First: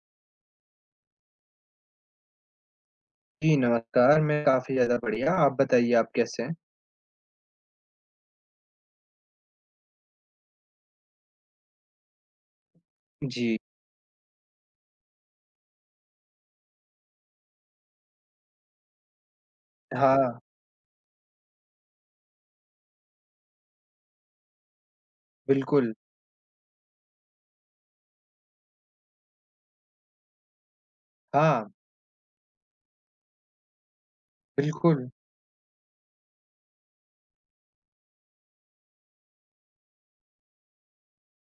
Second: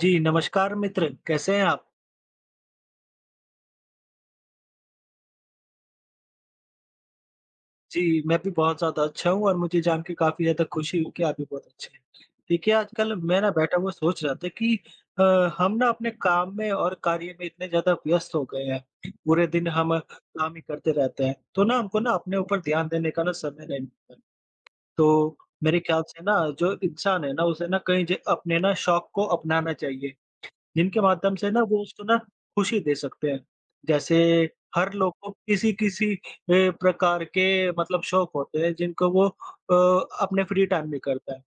जी, नमस्कार मित्र, कैसे हैं आप? जी, नमस्कार, मैं काफ़ी ज़्यादा बढ़िया, आप बताइए आप कैसे हैं? जी, मैं भी बहुत ज़्यादा अच्छा हूँ और मुझे जान के काफ़ी ज़्यादा खुशी हुई कि आप भी बहुत अच्छे हैं। देखिए, आजकल मैं ना जी, बैठा हुआ सोच रहा था कि अ, हम ना अपने काम में और कार्य में इतने ज़्यादा व्यस्त हो गए हैं, पूरे दिन हम हाँ, काम ही करते रहते हैं, तो ना हमको ना अपने ऊपर ध्यान देने का ना समय नहीं मिलता। तो मेरे बिल्कुल, ख्याल से ना जो इंसान है ना, उसे ना कहीं ज अपने ना शौक को अपनाना चाहिए जिनके माध्यम से ना हाँ, वो उसको ना खुशी दे सकते हैं। जैसे हर बिल्कुल, लोग को किसी-किसी प्रकार के मतलब शौक होते हैं जिनको वो अपने फ्री टाइम में करता है।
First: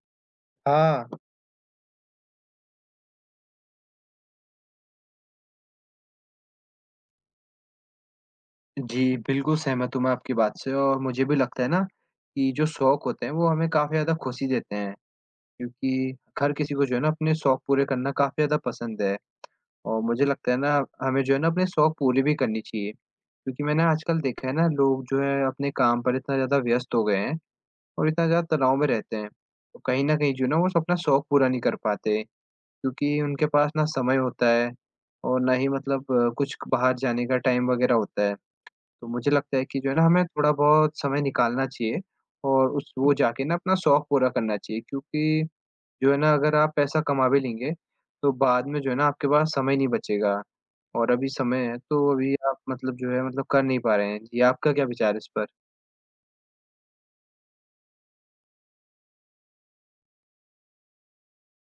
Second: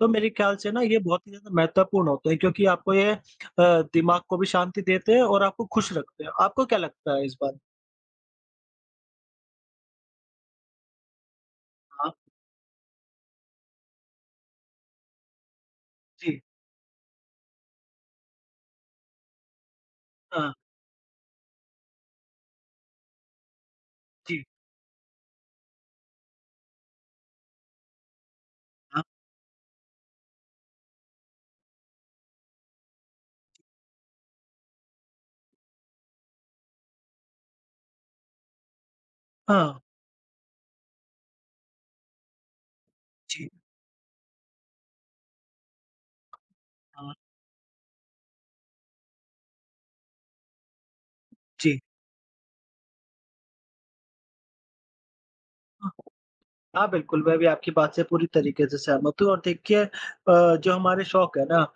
तो मेरे ख्याल से ना ये हाँ, बहुत ही ज़्यादा महत्वपूर्ण होते हैं क्योंकि आपको ये दिमाग को भी शांति देते हैं और आपको खुश रखते हैं। आपको क्या लगता है इस बारे में? जी, बिल्कुल सहमत हूँ मैं आपकी बात से और मुझे भी लगता है ना हाँ, कि जो शौक होते हैं वो हमें काफ़ी ज़्यादा खुशी देते हैं, क्योंकि जी। हर किसी को जो है ना अपने शौक पूरे करना काफ़ी ज़्यादा पसंद है और मुझे लगता हाँ, है ना हमें जो है ना अपने शौक पूरे भी करनी चाहिए, क्योंकि मैंने आजकल जी। देखा है ना लोग जो है अपने काम पर इतना ज़्यादा व्यस्त हो गए हैं और इतना ज़्यादा तनाव में हाँ, रहते हैं। तो कहीं न कहीं जो ना वो अपना शौक पूरा नहीं कर पाते, क्योंकि उनके पास ना समय होता है और ना ही मतलब कुछ बाहर जाने का टाइम वग़ैरह होता है। तो मुझे लगता है हाँ, कि जो है ना हमें थोड़ा बहुत समय निकालना चाहिए और उस वो जाके जी, ना अपना शौक पूरा करना चाहिए क्योंकि जो है ना अगर आप पैसा हाँ, कमा भी लेंगे, तो बाद में जो है ना आपके पास समय नहीं बचेगा और अभी समय है जी, तो अभी आप मतलब जो है मतलब कर नहीं पा रहे हैं। जी, आपका क्या विचार है इस पर? हाँ। हाँ, बिल्कुल, मैं भी आपकी बात से पूरी तरीके से सहमत हूँ और देखिए जो हमारे शौक है ना,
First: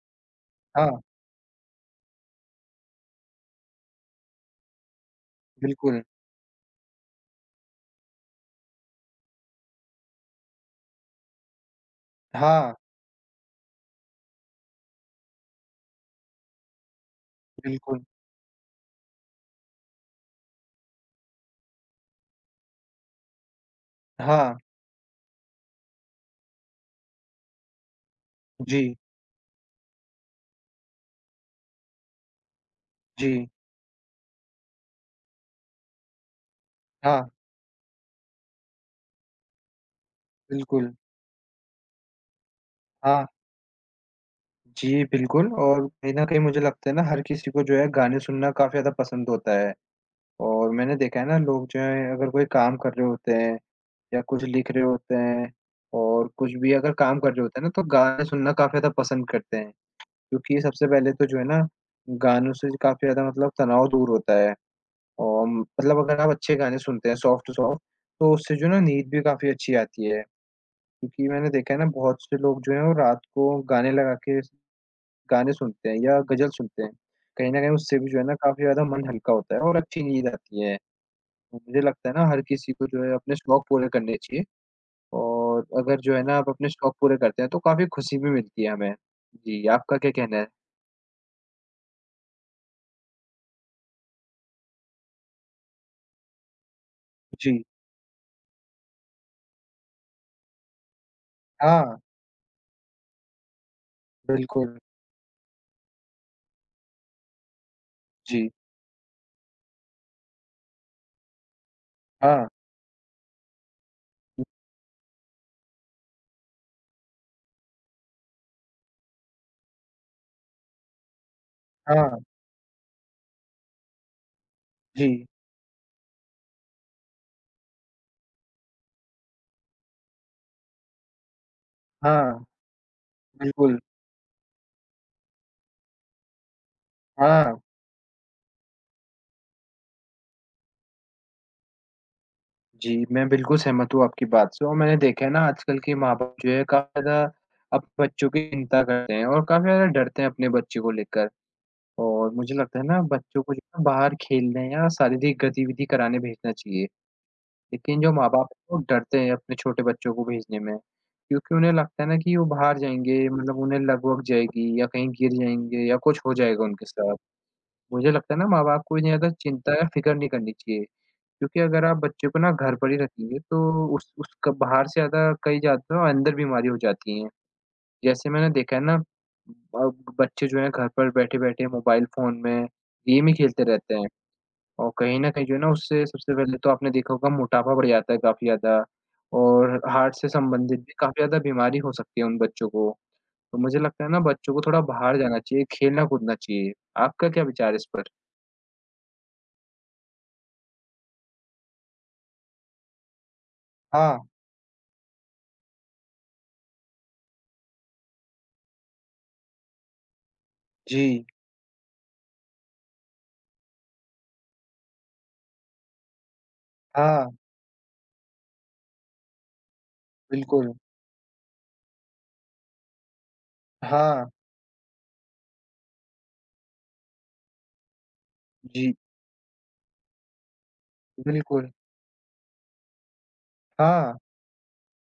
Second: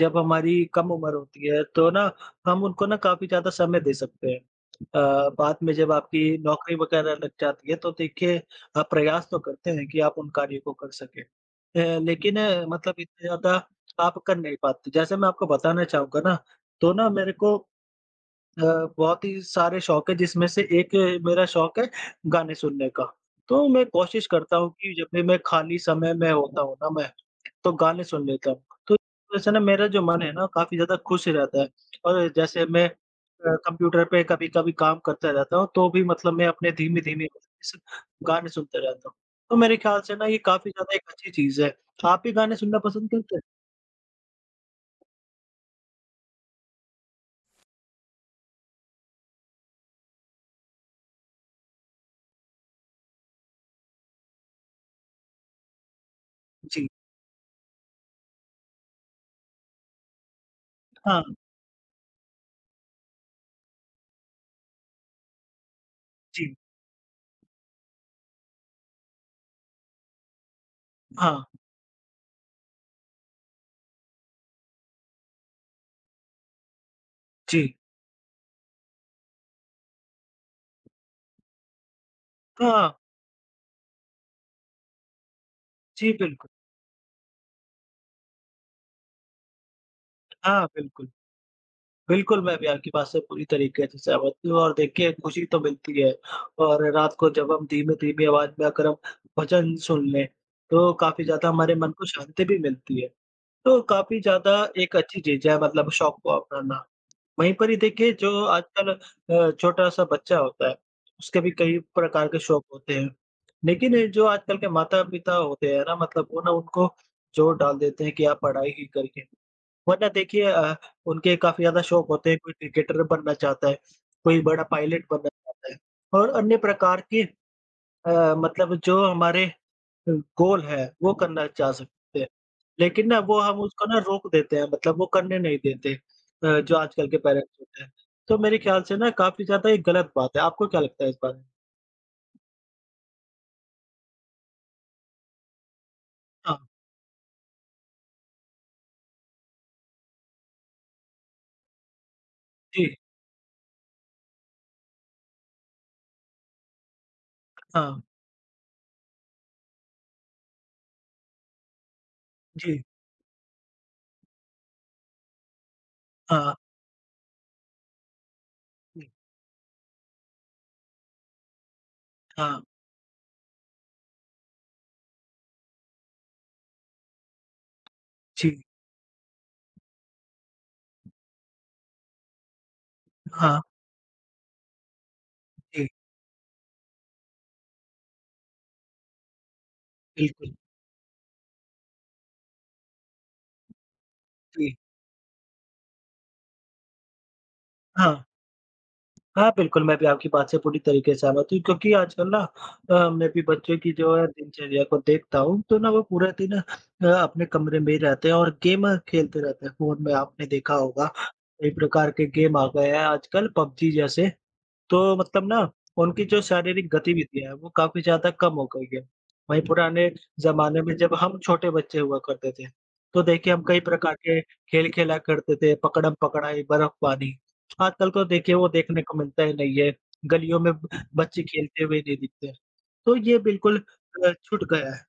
जब हमारी कम हाँ, उम्र होती है, तो ना हम उनको ना काफ़ी ज़्यादा समय दे सकते हैं। बाद में जब बिल्कुल। आपकी नौकरी वगैरह लग जाती है, तो देखिए आप प्रयास तो करते हैं कि आप उन कार्यों को कर सकें। लेकिन हाँ, मतलब इतने ज़्यादा आप कर नहीं पाते। जैसे मैं आपको बताना चाहूँगा ना, तो ना मेरे को बिल्कुल। अ, बहुत ही सारे शौक है जिसमें से एक मेरा शौक है गाने सुनने का। तो मैं कोशिश हाँ, करता हूँ कि जब भी मैं खाली समय में होता हूँ ना मैं, तो गाने सुन लेता हूँ। तो जी, वैसे ना मेरा जो मन है ना काफ़ी ज़्यादा खुश रहता है और जैसे मैं जी। कंप्यूटर पे कभी-कभी काम करता रहता हूँ तो भी मतलब मैं अपने हाँ, धीमी-धीमी स गाने सुनते रहता हूँ। तो मेरे ख्याल से ना ये काफ़ी बिल्कुल। ज़्यादा एक अच्छी चीज़ है। आप भी गाने सुनना पसंद हाँ, करते हैं? जी, बिल्कुल और कहीं न कहीं मुझे लगता है ना हर किसी को जो है गाने सुनना काफ़ी ज़्यादा पसंद होता है और मैंने देखा है ना लोग जो है अगर कोई काम कर रहे होते हैं या कुछ लिख रहे होते हैं और कुछ भी जी। अगर काम कर रहे होते हैं ना तो गाने सुनना काफ़ी ज़्यादा पसंद करते हैं। क्योंकि सबसे पहले हाँ, तो जो है ना गानों से काफ़ी ज़्यादा मतलब तनाव दूर होता है और मतलब अगर आप जी। अच्छे गाने सुनते हैं सॉफ्ट सॉफ्ट तो उससे जो है ना नींद भी काफ़ी अच्छी आती है। क्योंकि हाँ, मैंने देखा है ना बहुत से लोग जो हैं वो रात को गाने लगा के गाने सुनते हैं या ग़ज़ल सुनते हैं। कहीं जी। न कहीं उससे भी जो है ना काफ़ी ज़्यादा मन हल्का होता है और अच्छी नींद आती है। तो मुझे लगता है ना हर किसी को हाँ, जो है अपने शौक पूरे करने चाहिए और अगर जी जो है ना बिल्कुल। आप अपने शौक पूरे करते हैं तो काफ़ी खुशी भी मिलती है हमें। जी, आपका क्या कहना है? हाँ, बिल्कुल। बिल्कुल, मैं भी आपकी बात से पूरी तरीके से सहमत हूँ और देखिए खुशी तो मिलती है और रात को जब जी, हम धीमी-धीमी आवाज़ में अगर हम भजन सुन लें, तो काफ़ी ज़्यादा हमारे मन हाँ, को शांति भी मिलती है। तो काफ़ी ज़्यादा बिल्कुल। एक अच्छी चीज़ है मतलब शौक को अपनाना। वहीं पर ही देखिए जो जी, आजकल छोटा-सा बच्चा होता है, उसके भी कई प्रकार के हाँ, शौक होते हैं। लेकिन ये जो आजकल के माता-पिता होते हैं ना मतलब वो ना उनको जोर डाल देते हैं कि आप पढ़ाई ही करिए। वरना देखिए उनके काफ़ी ज़्यादा शौक हाँ, होते हैं, कोई क्रिकेटर बनना चाहता है, कोई बड़ा पायलट जी, बनना चाहता है और अन्य प्रकार के मतलब जो हमारे अ, गोल हैं, वो करना चाह सकते हैं। हाँ, लेकिन ना वो हम बिल्कुल, उसको ना रोक देते हैं, मतलब वो करने नहीं देते जो आजकल के हाँ। पेरेंट्स होते हैं। तो मेरे ख्याल से ना काफ़ी ज़्यादा ये गलत बात है, आपको क्या लगता है इस बारे में? जी, मैं बिल्कुल सहमत हूँ आपकी बात से और मैंने देखा है ना आजकल के माँ-बाप जो हाँ, है काफ़ी ज़्यादा अब बच्चों की चिंता करते हैं और काफ़ी ज़्यादा डरते हैं अपने बच्चे को लेकर। और मुझे लगता है जी, ना बच्चों को जो है बाहर खेलने या शारीरिक गतिविधि कराने भेजना चाहिए। हाँ, लेकिन जो माँ-बाप हैं वो डरते हैं अपने छोटे बच्चों को भेजने में, क्योंकि उन्हें लगता है ना कि वो बाहर जी, जाएँगे मतलब उन्हें लग वग जाएगी या कहीं गिर जाएँगे या कुछ हो हाँ, जाएगा उनके साथ। मुझे लगता है ना माँ-बाप को इतनी जी, ज़्यादा चिंता या फ़िक्र नहीं करनी चाहिए। क्योंकि अगर आप बच्चे को ना हाँ, घर पर ही रखेंगे तो उस क बाहर से ज़्यादा कई जाते हैं और अंदर बीमारी हो जाती हैं। जैसे मैंने जी, देखा है ना बच्चे जो हैं घर पर बैठे-बैठे मोबाइल फ़ोन में गेम ही हाँ, खेलते रहते हैं और कहीं न कहीं जो है ना जी, उससे सबसे पहले तो आपने देखा होगा मोटापा बढ़ जाता है काफ़ी ज़्यादा और हार्ट से बिल्कुल, संबंधित भी काफ़ी ज़्यादा बीमारी हो सकती है उन बच्चों को। तो मुझे लगता है ना बच्चों को जी, थोड़ा बाहर जाना चाहिए, खेलना-कूदना चाहिए। आपका क्या विचार है इस पर? हाँ। हाँ, बिल्कुल, मैं भी आपकी बात से पूरी तरीके से सहमत हूँ क्योंकि आजकल ना मैं भी बच्चों की जो है हाँ। दिनचर्या को देखता हूँ, तो ना वो पूरा दिन अपने कमरे में ही रहते हैं और गेम खेलते रहते हैं फ़ोन में आपने देखा होगा, जी। कई प्रकार के गेम आ गए हैं आजकल पबजी जैसे। तो मतलब ना, उनकी जो शारीरिक हाँ, गतिविधियाँ है, वो काफ़ी ज़्यादा कम हो गई है। वहीं पुराने बिल्कुल। ज़माने में जब हम छोटे बच्चे हुआ करते थे, तो देखिए हम कई प्रकार हाँ। के खेल खेला करते थे, पकड़म-पकड़ाई, बर्फ़-पानी। आजकल तो देखिए वो जी। देखने को मिलता ही नहीं है, गलियों में ब बच्चे बिल्कुल, खेलते हुए नहीं दिखते। तो ये बिल्कुल हाँ, जी। छूट गया है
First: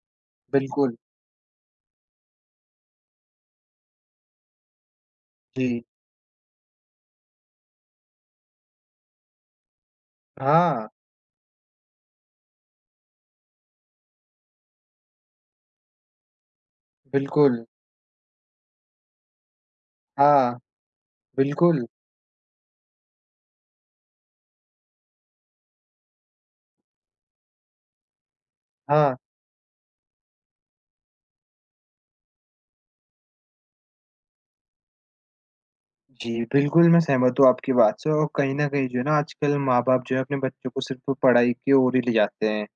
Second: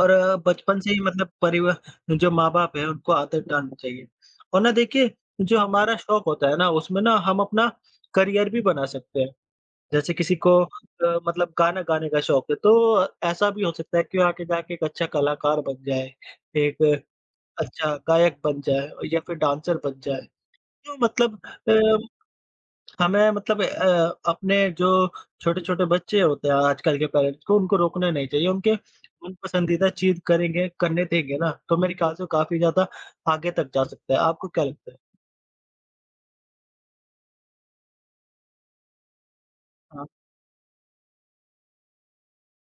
और बचपन से बिल्कुल, ही मतलब परिवा जो माँ-बाप हैं उनको आदत डालनी चाहिए। और ना देखिए, जो जी, हमारा शौक होता है ना, उसमें ना हम अपना करियर भी बना सकते हैं। जैसे किसी को हाँ, मतलब गाना गाने का शौक है, तो ऐसा भी हो सकता है कि वो आगे जाके एक अच्छा कलाकार बन जाए, एक बिल्कुल, अच्छा गायक बन जाए और या फिर डांसर बन जाए। हाँ, तो मतलब अ, बिल्कुल, हमें मतलब अपने जो छोटे-छोटे बच्चे होते हैं आजकल के पेरेंट्स को उनको रोकना नहीं चाहिए, उनके हाँ। मन पसंदीदा चीज़ करेंगे, करने देंगे ना, तो मेरे ख्याल से वो काफ़ी ज़्यादा आगे तक जा सकता है। आपको क्या लगता है? जी, बिल्कुल मैं सहमत हूँ आपकी बात से और कहीं न कहीं जो है ना आजकल माँ-बाप हाँ, जो है अपने बच्चों को सिर्फ़ पढ़ाई की ओर ही ले जाते हैं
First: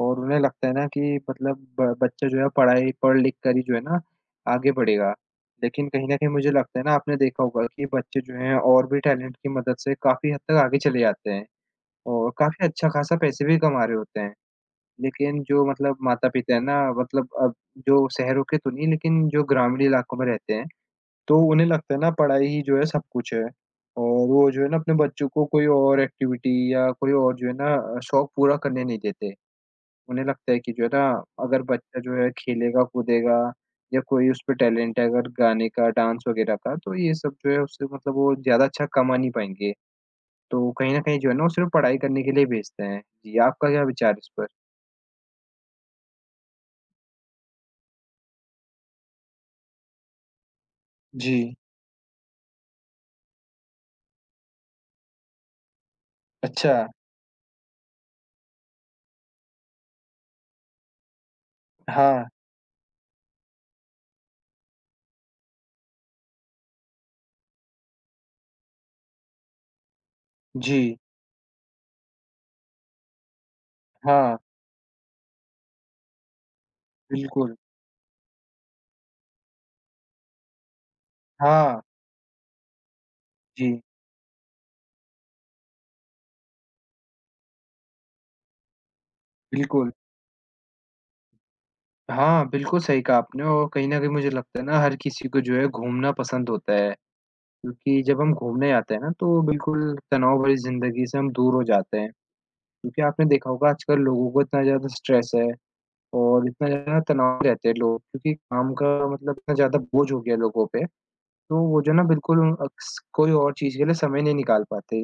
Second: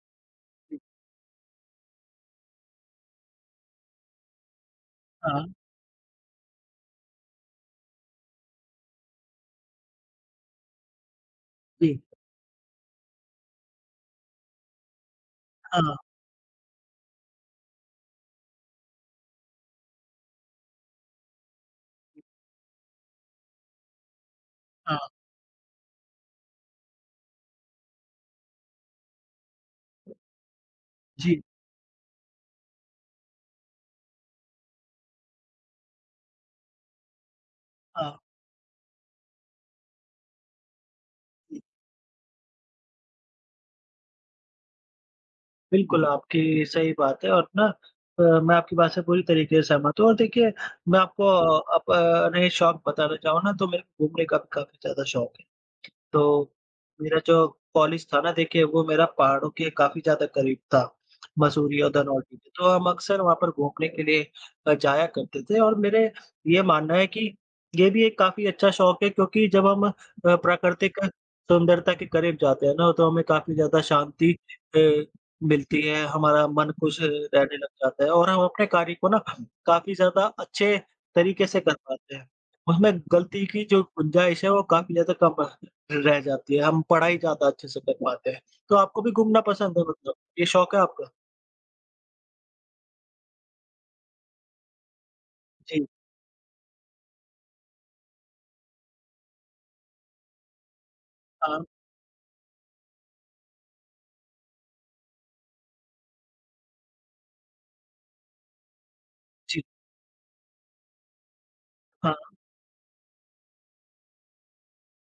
और उन्हें लगता है जी। ना कि मतलब ब बच्चा जो है पढ़ाई पढ़ लिख कर ही जो है ना आगे बढ़ेगा। हाँ, लेकिन कहीं न कहीं मुझे लगता है ना आपने देखा होगा कि बच्चे जो हैं और भी टैलेंट की मदद से काफ़ी हद तक आगे चले जाते हैं जी। और काफ़ी अच्छा-खासा पैसे भी कमा रहे होते हैं। लेकिन जो हाँ, मतलब माता-पिता हैं ना मतलब अब जो शहरों के तो नहीं लेकिन जो ग्रामीण इलाकों में रहते हैं, तो उन्हें लगता है ना पढ़ाई ही जो है सब कुछ है। और वो जो है ना अपने हाँ, बच्चों को कोई और एक्टिविटी या कोई और जो है ना शौक पूरा करने नहीं देते। उन्हें लगता है कि जो है ना जी। अगर बच्चा जो है खेलेगा, कूदेगा या कोई उसपे टैलेंट है अगर गाने का, डांस वगैरह का तो ये सब जो है उससे हाँ, मतलब वो ज़्यादा अच्छा कमा नहीं पाएँगे। तो कहीं न कहीं जो है ना वो जी। सिर्फ़ पढ़ाई करने के लिए भेजते हैं। जी, आपका क्या विचार है इस पर? बिल्कुल, आपकी सही बात है और ना मैं आपकी बात से पूरी तरीके से सहमत हूँ और देखिए मैं आपको जी, अप अपने शौक बताना चाहूँ ना तो मेरे को घूमने का भी काफ़ी ज़्यादा शौक है। तो अच्छा। मेरा जो कॉलेज था ना देखिए वो मेरा पहाड़ों के काफ़ी ज़्यादा करीब था, मसूरी और हाँ, धनौल्टी के। तो हम अक्सर वहाँ पर घूमने के लिए जाया करते थे और मेरे ये मानना है कि ये भी एक काफ़ी अच्छा शौक है क्योंकि जब हम जी। प्राकृतिक सुंदरता के करीब जाते हैं ना तो हमें काफ़ी ज़्यादा शांति हाँ, अ, मिलती है, हमारा मन खुश बिल्कुल। रहने लग जाता है और हम अपने कार्य को ना काफ़ी ज़्यादा अच्छे तरीके से कर हाँ, पाते हैं। उसमें गलती की जो जी, गुंजाइश है वो काफ़ी ज़्यादा कम रह जाती है, हम पढ़ाई ज़्यादा अच्छे से कर पाते हैं। तो आपको भी घूमना पसंद है बिल्कुल। मतलब? ये शौक है आपका? हाँ, बिल्कुल सही कहा आपने और कहीं न कहीं मुझे लगता है ना हर किसी को जो है जी, घूमना पसंद होता है, क्योंकि जब हम घूमने जाते हैं ना तो बिल्कुल तनाव भरी ज़िंदगी से हम दूर हाँ, हो जाते हैं। क्योंकि आपने देखा होगा आजकल लोगों को इतना ज़्यादा स्ट्रेस है और इतना ज़्यादा तनाव रहते हैं लोग क्योंकि काम का मतलब इतना जी, ज़्यादा बोझ हो गया है लोगों पे, तो वो जो है ना हाँ, बिल्कुल अक्स कोई और चीज़ के लिए समय नहीं निकाल पाते।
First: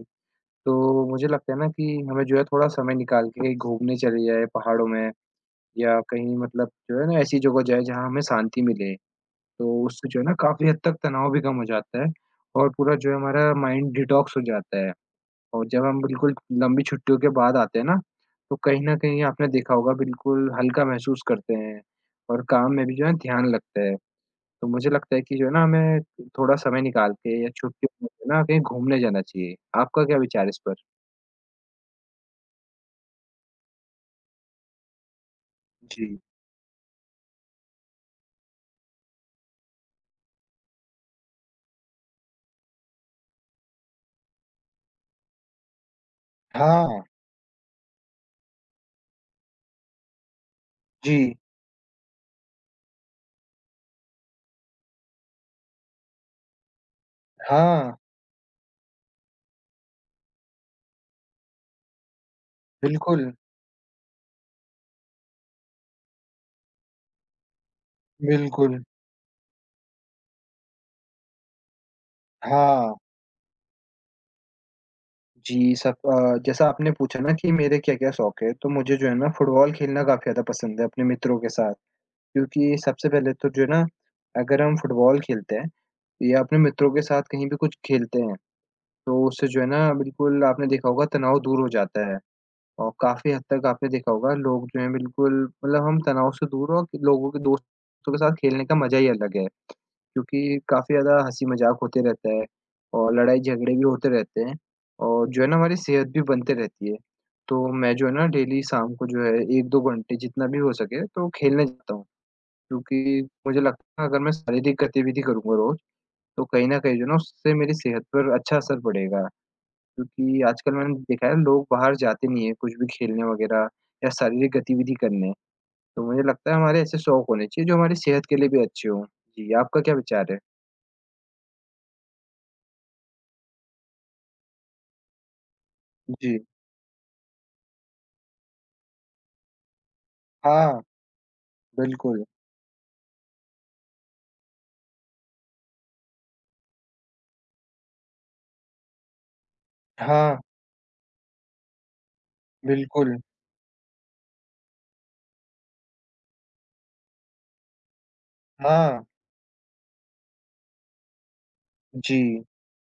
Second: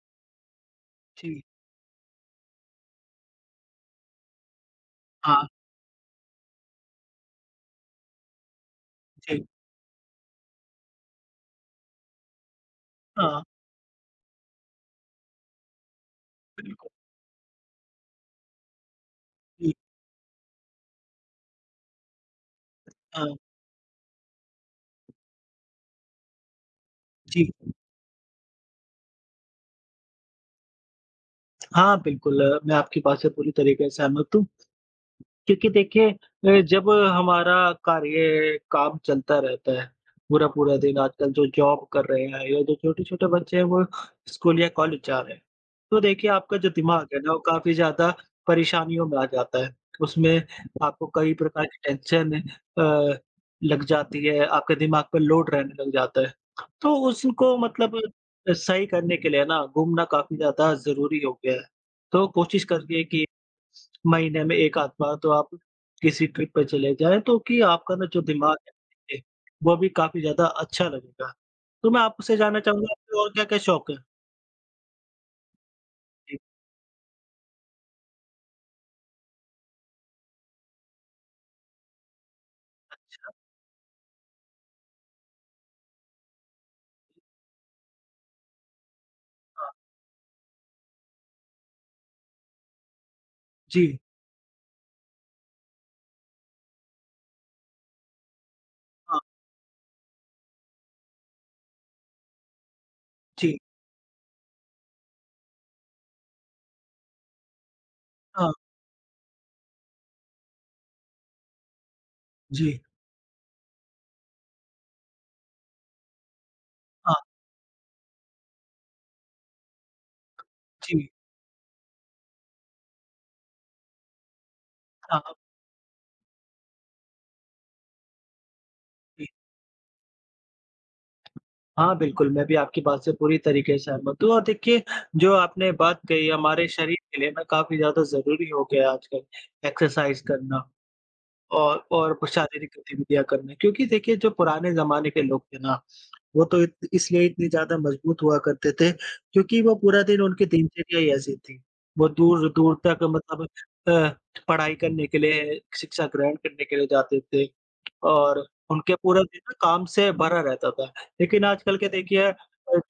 तो मुझे जी, लगता है ना कि हमें जो है थोड़ा समय निकाल के कहीं घूमने चले जाएँ पहाड़ों में हाँ, या कहीं मतलब जो है ना ऐसी जगह जाएँ जहाँ हमें शांति मिले। जी, तो उससे जो है ना काफ़ी हद तक तनाव भी कम हो जाता है और पूरा जो है हाँ, हमारा माइंड डिटॉक्स हो जाता है। और जब हम बिल्कुल लंबी बिल्कुल, छुट्टियों के बाद आते हैं ना, तो कहीं न कहीं आपने जी, देखा होगा बिल्कुल हल्का महसूस करते हैं और काम में भी जो है हाँ, ध्यान लगता है। तो मुझे लगता है कि जो है ना हमें थोड़ा समय निकाल के जी। या छुट्टियों में जो है ना कहीं घूमने जाना चाहिए। आपका क्या विचार है इस पर? हाँ, बिल्कुल मैं आपकी बात से पूरी तरीके से सहमत हूँ। क्योंकि देखिए जी। जब हमारा कार्य काम चलता रहता है, पूरा-पूरा दिन आजकल जो जॉब कर रहे हैं या जो छोटे-छोटे बच्चे हैं वो स्कूल या कॉलेज जा रहे हैं। तो देखिए आपका जो हाँ, दिमाग है ना वो काफ़ी ज़्यादा परेशानियों में आ जाता है। उसमें आपको जी। कई प्रकार की टेंशन लग जाती है, आपके दिमाग पर लोड रहने लग जाता है। तो उसको हाँ, मतलब सही करने के लिए ना घूमना काफ़ी ज़्यादा ज़रूरी हो गया है। तो कोशिश करिए कि बिल्कुल, महीने में एक आध बार तो आप किसी ट्रिप पे चले जाएँ, तो कि आपका ना जो दिमाग है, बिल्कुल। वो भी काफ़ी ज़्यादा अच्छा लगेगा। तो मैं आपसे जानना चाहूँगा हाँ, आपके और क्या-क्या शौक हैं? जी, सब जी, जैसा आपने पूछा ना कि मेरे क्या-क्या शौक है, तो मुझे जो है ना फुटबॉल खेलना काफ़ी ज़्यादा पसंद है अपने मित्रों के साथ। क्योंकि सबसे पहले तो जो है ना, अगर हम फुटबॉल खेलते हैं या अपने मित्रों के साथ कहीं भी कुछ खेलते हैं, तो उससे जो है हाँ, ना बिल्कुल आपने देखा होगा तनाव दूर हो जाता है। और काफ़ी हद तक आपने जी, देखा होगा लोग जो हैं बिल्कुल मतलब हम तनाव से दूर और लोगों के दोस्तों के साथ खेलने का मज़ा ही हाँ, अलग है। क्योंकि काफ़ी ज़्यादा हँसी-मज़ाक होते रहता है और जी, लड़ाई-झगड़े भी होते रहते हैं और जो है ना हमारी सेहत भी बनते रहती है। तो मैं जो है ना हाँ, डेली शाम को जो है 1-2 घंटे जितना भी हो सके तो खेलने जाता हूँ, जी, क्योंकि मुझे लगता है अगर मैं शारीरिक गतिविधि करूँगा रोज़, तो कहीं न कहीं जो है हाँ, ना उससे मेरी सेहत पर अच्छा असर पड़ेगा। क्योंकि आजकल मैंने जी, देखा है लोग बाहर जाते नहीं हैं कुछ भी खेलने वगैरह या शारीरिक गतिविधि हाँ, करने। तो मुझे लगता है हमारे ऐसे शौक होने चाहिए जो हमारी सेहत के लिए भी अच्छे हों। जी। जी, आपका क्या विचार है? हाँ, बिल्कुल, मैं भी आपकी बात से पूरी तरीके से सहमत हूँ और देखिए, जो आपने बात कही जी। हमारे शरीर के लिए ना काफ़ी ज़्यादा ज़रूरी हो गया है आजकल एक्सरसाइज़ करना। हाँ, और बिल्कुल। कुछ शारीरिक गतिविधियाँ करना क्योंकि देखिए जो पुराने ज़माने के लोग थे ना, वो तो इत इसलिए इतने ज़्यादा मज़बूत हुआ करते थे क्योंकि वो पूरा दिन हाँ, उनकी दिनचर्या ही ऐसी थी। वो दूर-दूर तक बिल्कुल। मतलब अ, पढ़ाई करने के लिए, शिक्षा ग्रहण करने के लिए जाते थे और उनके हाँ, पूरा दिन ना काम से भरा रहता था। लेकिन आजकल के जी। देखिए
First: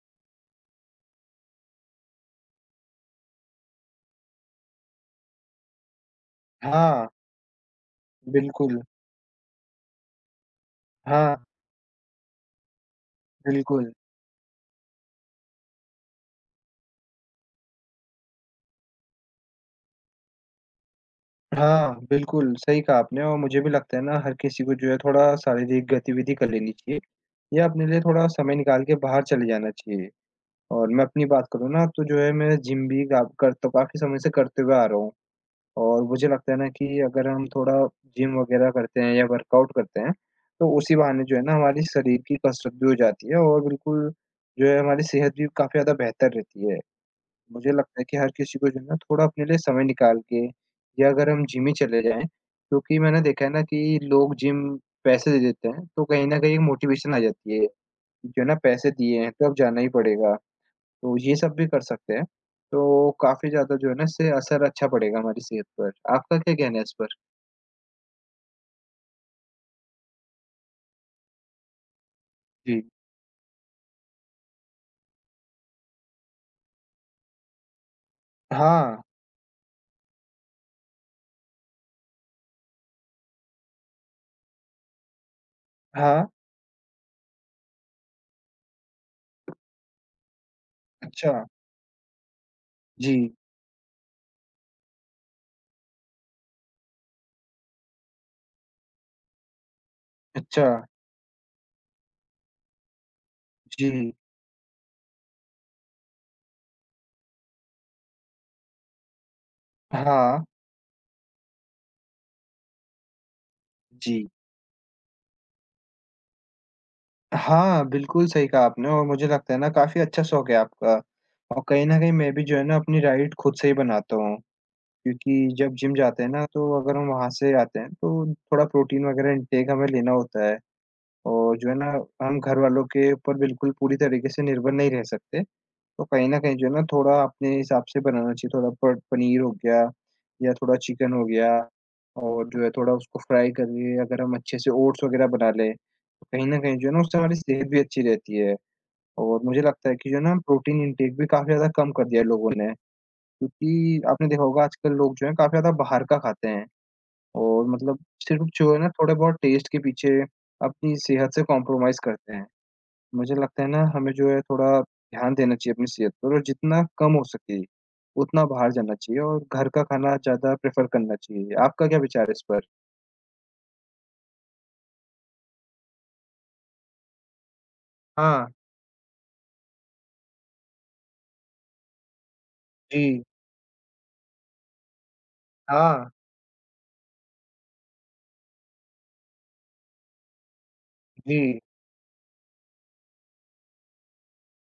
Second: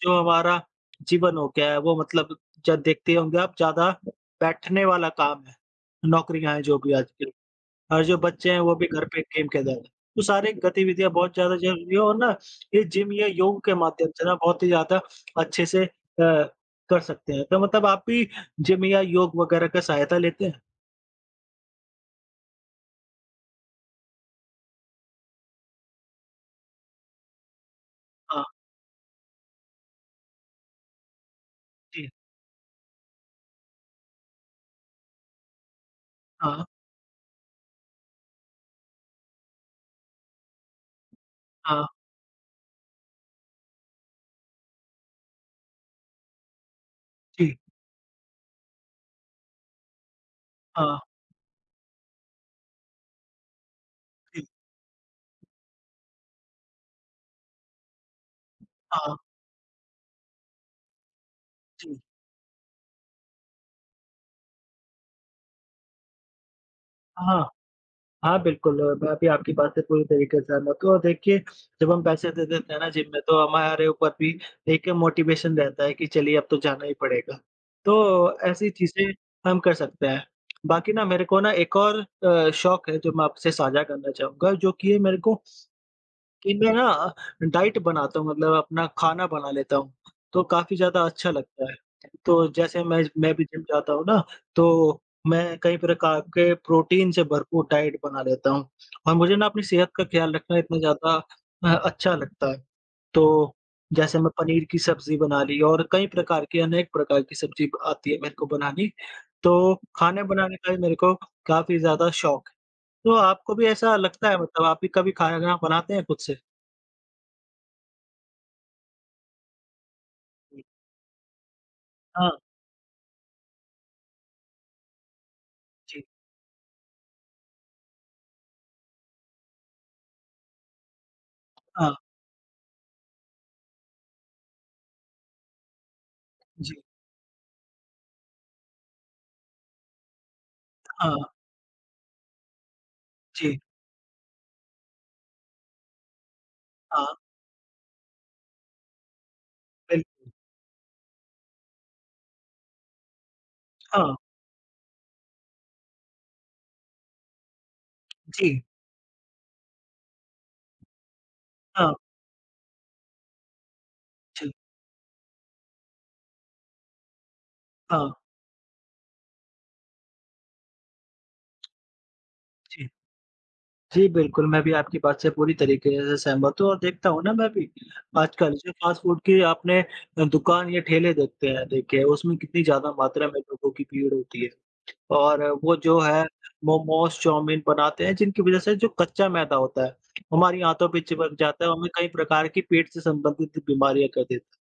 जो हमारा जीवन हो गया है वो मतलब ज देखते होंगे आप ज़्यादा बैठने वाला काम है, नौकरियाँ हैं जो भी हाँ, आजकल। और जो बच्चे हैं वो बिल्कुल। भी घर पे गेम खेल रहे हैं। तो सारी गतिविधियाँ बहुत हाँ, ज़्यादा ज़रूरी है और ना ये जिम या योग के बिल्कुल। माध्यम से ना बहुत ही ज़्यादा अच्छे से कर सकते हैं। तो मतलब आप भी जिम या योग वगैरह का सहायता लेते हैं? हाँ, बिल्कुल, सही कहा आपने और मुझे भी लगता है ना हर किसी को जो है थोड़ा शारीरिक गतिविधि कर लेनी चाहिए, या अपने लिए थोड़ा हाँ, समय निकाल के बाहर चले जाना चाहिए और मैं अपनी बात करूँ ना तो जी। जो है मैं जिम भी गा कर तो काफ़ी समय से करते हुए आ रहा हूँ। और मुझे लगता है हाँ, ना कि अगर हम थोड़ा जिम वगैरह करते हैं या वर्कआउट करते हैं, तो उसी बहाने जो है ना हमारी हाँ, शरीर की कसरत भी हो जाती है और बिल्कुल जो है हमारी सेहत भी काफ़ी ज़्यादा बेहतर रहती है। जी। मुझे लगता है कि हर किसी को जो है ना थोड़ा अपने लिए समय निकाल के हाँ, या अगर हम जिम ही चले जाएँ, क्योंकि मैंने देखा है ना कि लोग जी। जिम पैसे दे देते हैं, तो कहीं न कहीं एक मोटिवेशन आ जाती है, जो है ना पैसे हाँ, दिए हैं तो अब जाना ही पड़ेगा। तो ये सब भी कर जी। सकते हैं। तो काफ़ी ज़्यादा जो है ना इससे असर अच्छा पड़ेगा हमारी सेहत पर। आपका क्या कहना है इस पर? हाँ। हाँ, बिल्कुल, मैं भी आपकी बात से पूरी तरीके से सहमत हूँ और देखिए, जब हम पैसे दे देते हैं जी। ना जिम में, तो हमारे ऊपर भी एक मोटिवेशन रहता है कि चलिए अब तो जाना ही पड़ेगा। तो ऐसी हाँ, चीज़ें हम कर सकते हैं। बाकी ना मेरे को ना एक और शौक है जो मैं आपसे साझा करना चाहूँगा, जो कि है मेरे को हाँ, कि मैं ना डाइट बनाता हूँ मतलब अपना खाना बना लेता हूँ, तो काफ़ी ज़्यादा अच्छा अच्छा, लगता है। तो जैसे मैं जी, भी जिम जाता हूँ ना, तो मैं कई प्रकार के प्रोटीन से भरपूर डाइट बना लेता हूँ और मुझे ना अपनी सेहत का ख़्याल रखना अच्छा, इतना ज़्यादा अच्छा लगता है। तो जी, जैसे मैं पनीर की सब्ज़ी बना ली और कई प्रकार की अनेक प्रकार की सब्ज़ी आती है मेरे को बनानी, तो खाने हाँ, बनाने का भी मेरे को काफ़ी ज़्यादा शौक है। तो आपको भी ऐसा जी। लगता है मतलब आप भी कभी खाना बनाते हैं खुद से? हाँ, बिल्कुल सही कहा आपने और मुझे लगता है ना काफ़ी अच्छा शौक है आपका और कहीं न कहीं हाँ, मैं भी जो है ना अपनी डाइट खुद से ही बनाता हूँ क्योंकि जब जिम जी, जाते हैं ना तो अगर हम वहाँ से आते हैं तो थोड़ा प्रोटीन वग़ैरह इनटेक हमें लेना होता है और जो है ना हाँ, हम घर वालों के ऊपर बिल्कुल पूरी तरीके से निर्भर नहीं रह सकते। तो कहीं न कहीं जो है जी, ना थोड़ा अपने हिसाब से बनाना चाहिए, थोड़ा प पनीर हो गया या थोड़ा चिकन हाँ, हो गया और जो है थोड़ा उसको फ्राई जी, करके अगर हम अच्छे से ओट्स वग़ैरह बना लें, तो कहीं न कहीं जो है ना हाँ, उससे हमारी सेहत भी अच्छी रहती है और मुझे लगता है कि जो है बिल्कुल, ना प्रोटीन इंटेक भी काफ़ी ज़्यादा कम कर दिया है लोगों ने, क्योंकि हाँ, आपने देखा होगा आजकल लोग जो हैं काफ़ी ज़्यादा बाहर का खाते हैं और मतलब सिर्फ़ जी, जो है ना थोड़ा बहुत टेस्ट के पीछे अपनी सेहत से हाँ, कॉम्प्रोमाइज़ करते हैं। मुझे लगता है ना हमें जो है जी, थोड़ा ध्यान देना चाहिए अपनी सेहत पर और जितना कम हो सके, हाँ, उतना बाहर जाना चाहिए और घर का खाना ज़्यादा प्रेफ़र करना चाहिए। आपका क्या विचार है इस पर? जी। जी, बिल्कुल, मैं भी आपकी बात से पूरी तरीके से सहमत हूँ और देखता हूँ ना मैं भी, हाँ, आजकल जो फ़ास्ट फ़ूड की आपने दुकान या ठेले देखते हैं देखे, उसमें कितनी ज़्यादा जी। मात्रा में लोगों की भीड़ होती है और वो जो हाँ, है मोमोज़, चाउमीन बनाते हैं जिनकी वज़ह से जो कच्चा मैदा होता है, हमारी आँतों पे चिपक जी, जाता है और हमें कई प्रकार की पेट से संबंधित बीमारियाँ कर देता है।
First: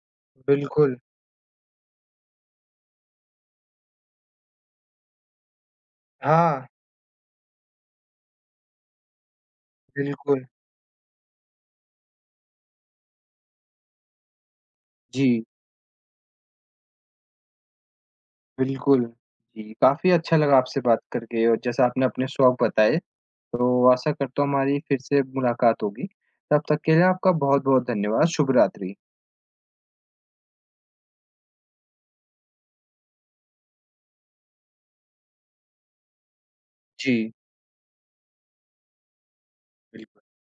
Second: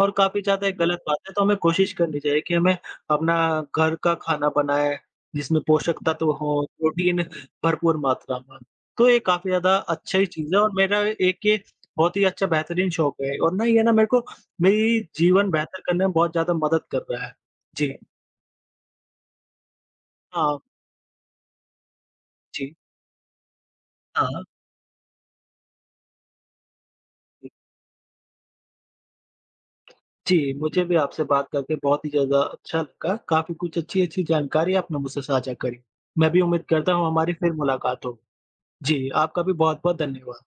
और काफ़ी ज़्यादा एक बिल्कुल। गलत बात है, तो हमें कोशिश करनी चाहिए कि हमें अपना घर का खाना बनाएँ, जिसमें पोषक तत्व हों, हाँ, प्रोटीन भरपूर मात्रा में। तो ये काफ़ी ज़्यादा अच्छी बिल्कुल। चीज़ है और मेरा एक ये बहुत ही अच्छा बेहतरीन शौक है और ना ये ना मेरे को मेरी जी, जीवन बेहतर करने में बहुत ज़्यादा मदद कर रहा है। जी। बिल्कुल। जी, काफ़ी अच्छा लगा हाँ, आपसे बात करके और जैसा आपने अपने शौक जी। बताए, तो आशा करता हाँ। हूँ हमारी फिर से मुलाकात होगी। तब तक के लिए आपका बहुत-बहुत धन्यवाद। शुभ रात्रि। जी, मुझे भी आपसे बात करके बहुत ही ज़्यादा अच्छा लगा। काफ़ी कुछ अच्छी-अच्छी जानकारी आपने मुझसे साझा करी। मैं भी उम्मीद करता हूँ हमारी जी, फिर मुलाकात हो। जी, आपका भी बहुत-बहुत बिल्कुल। धन्यवाद।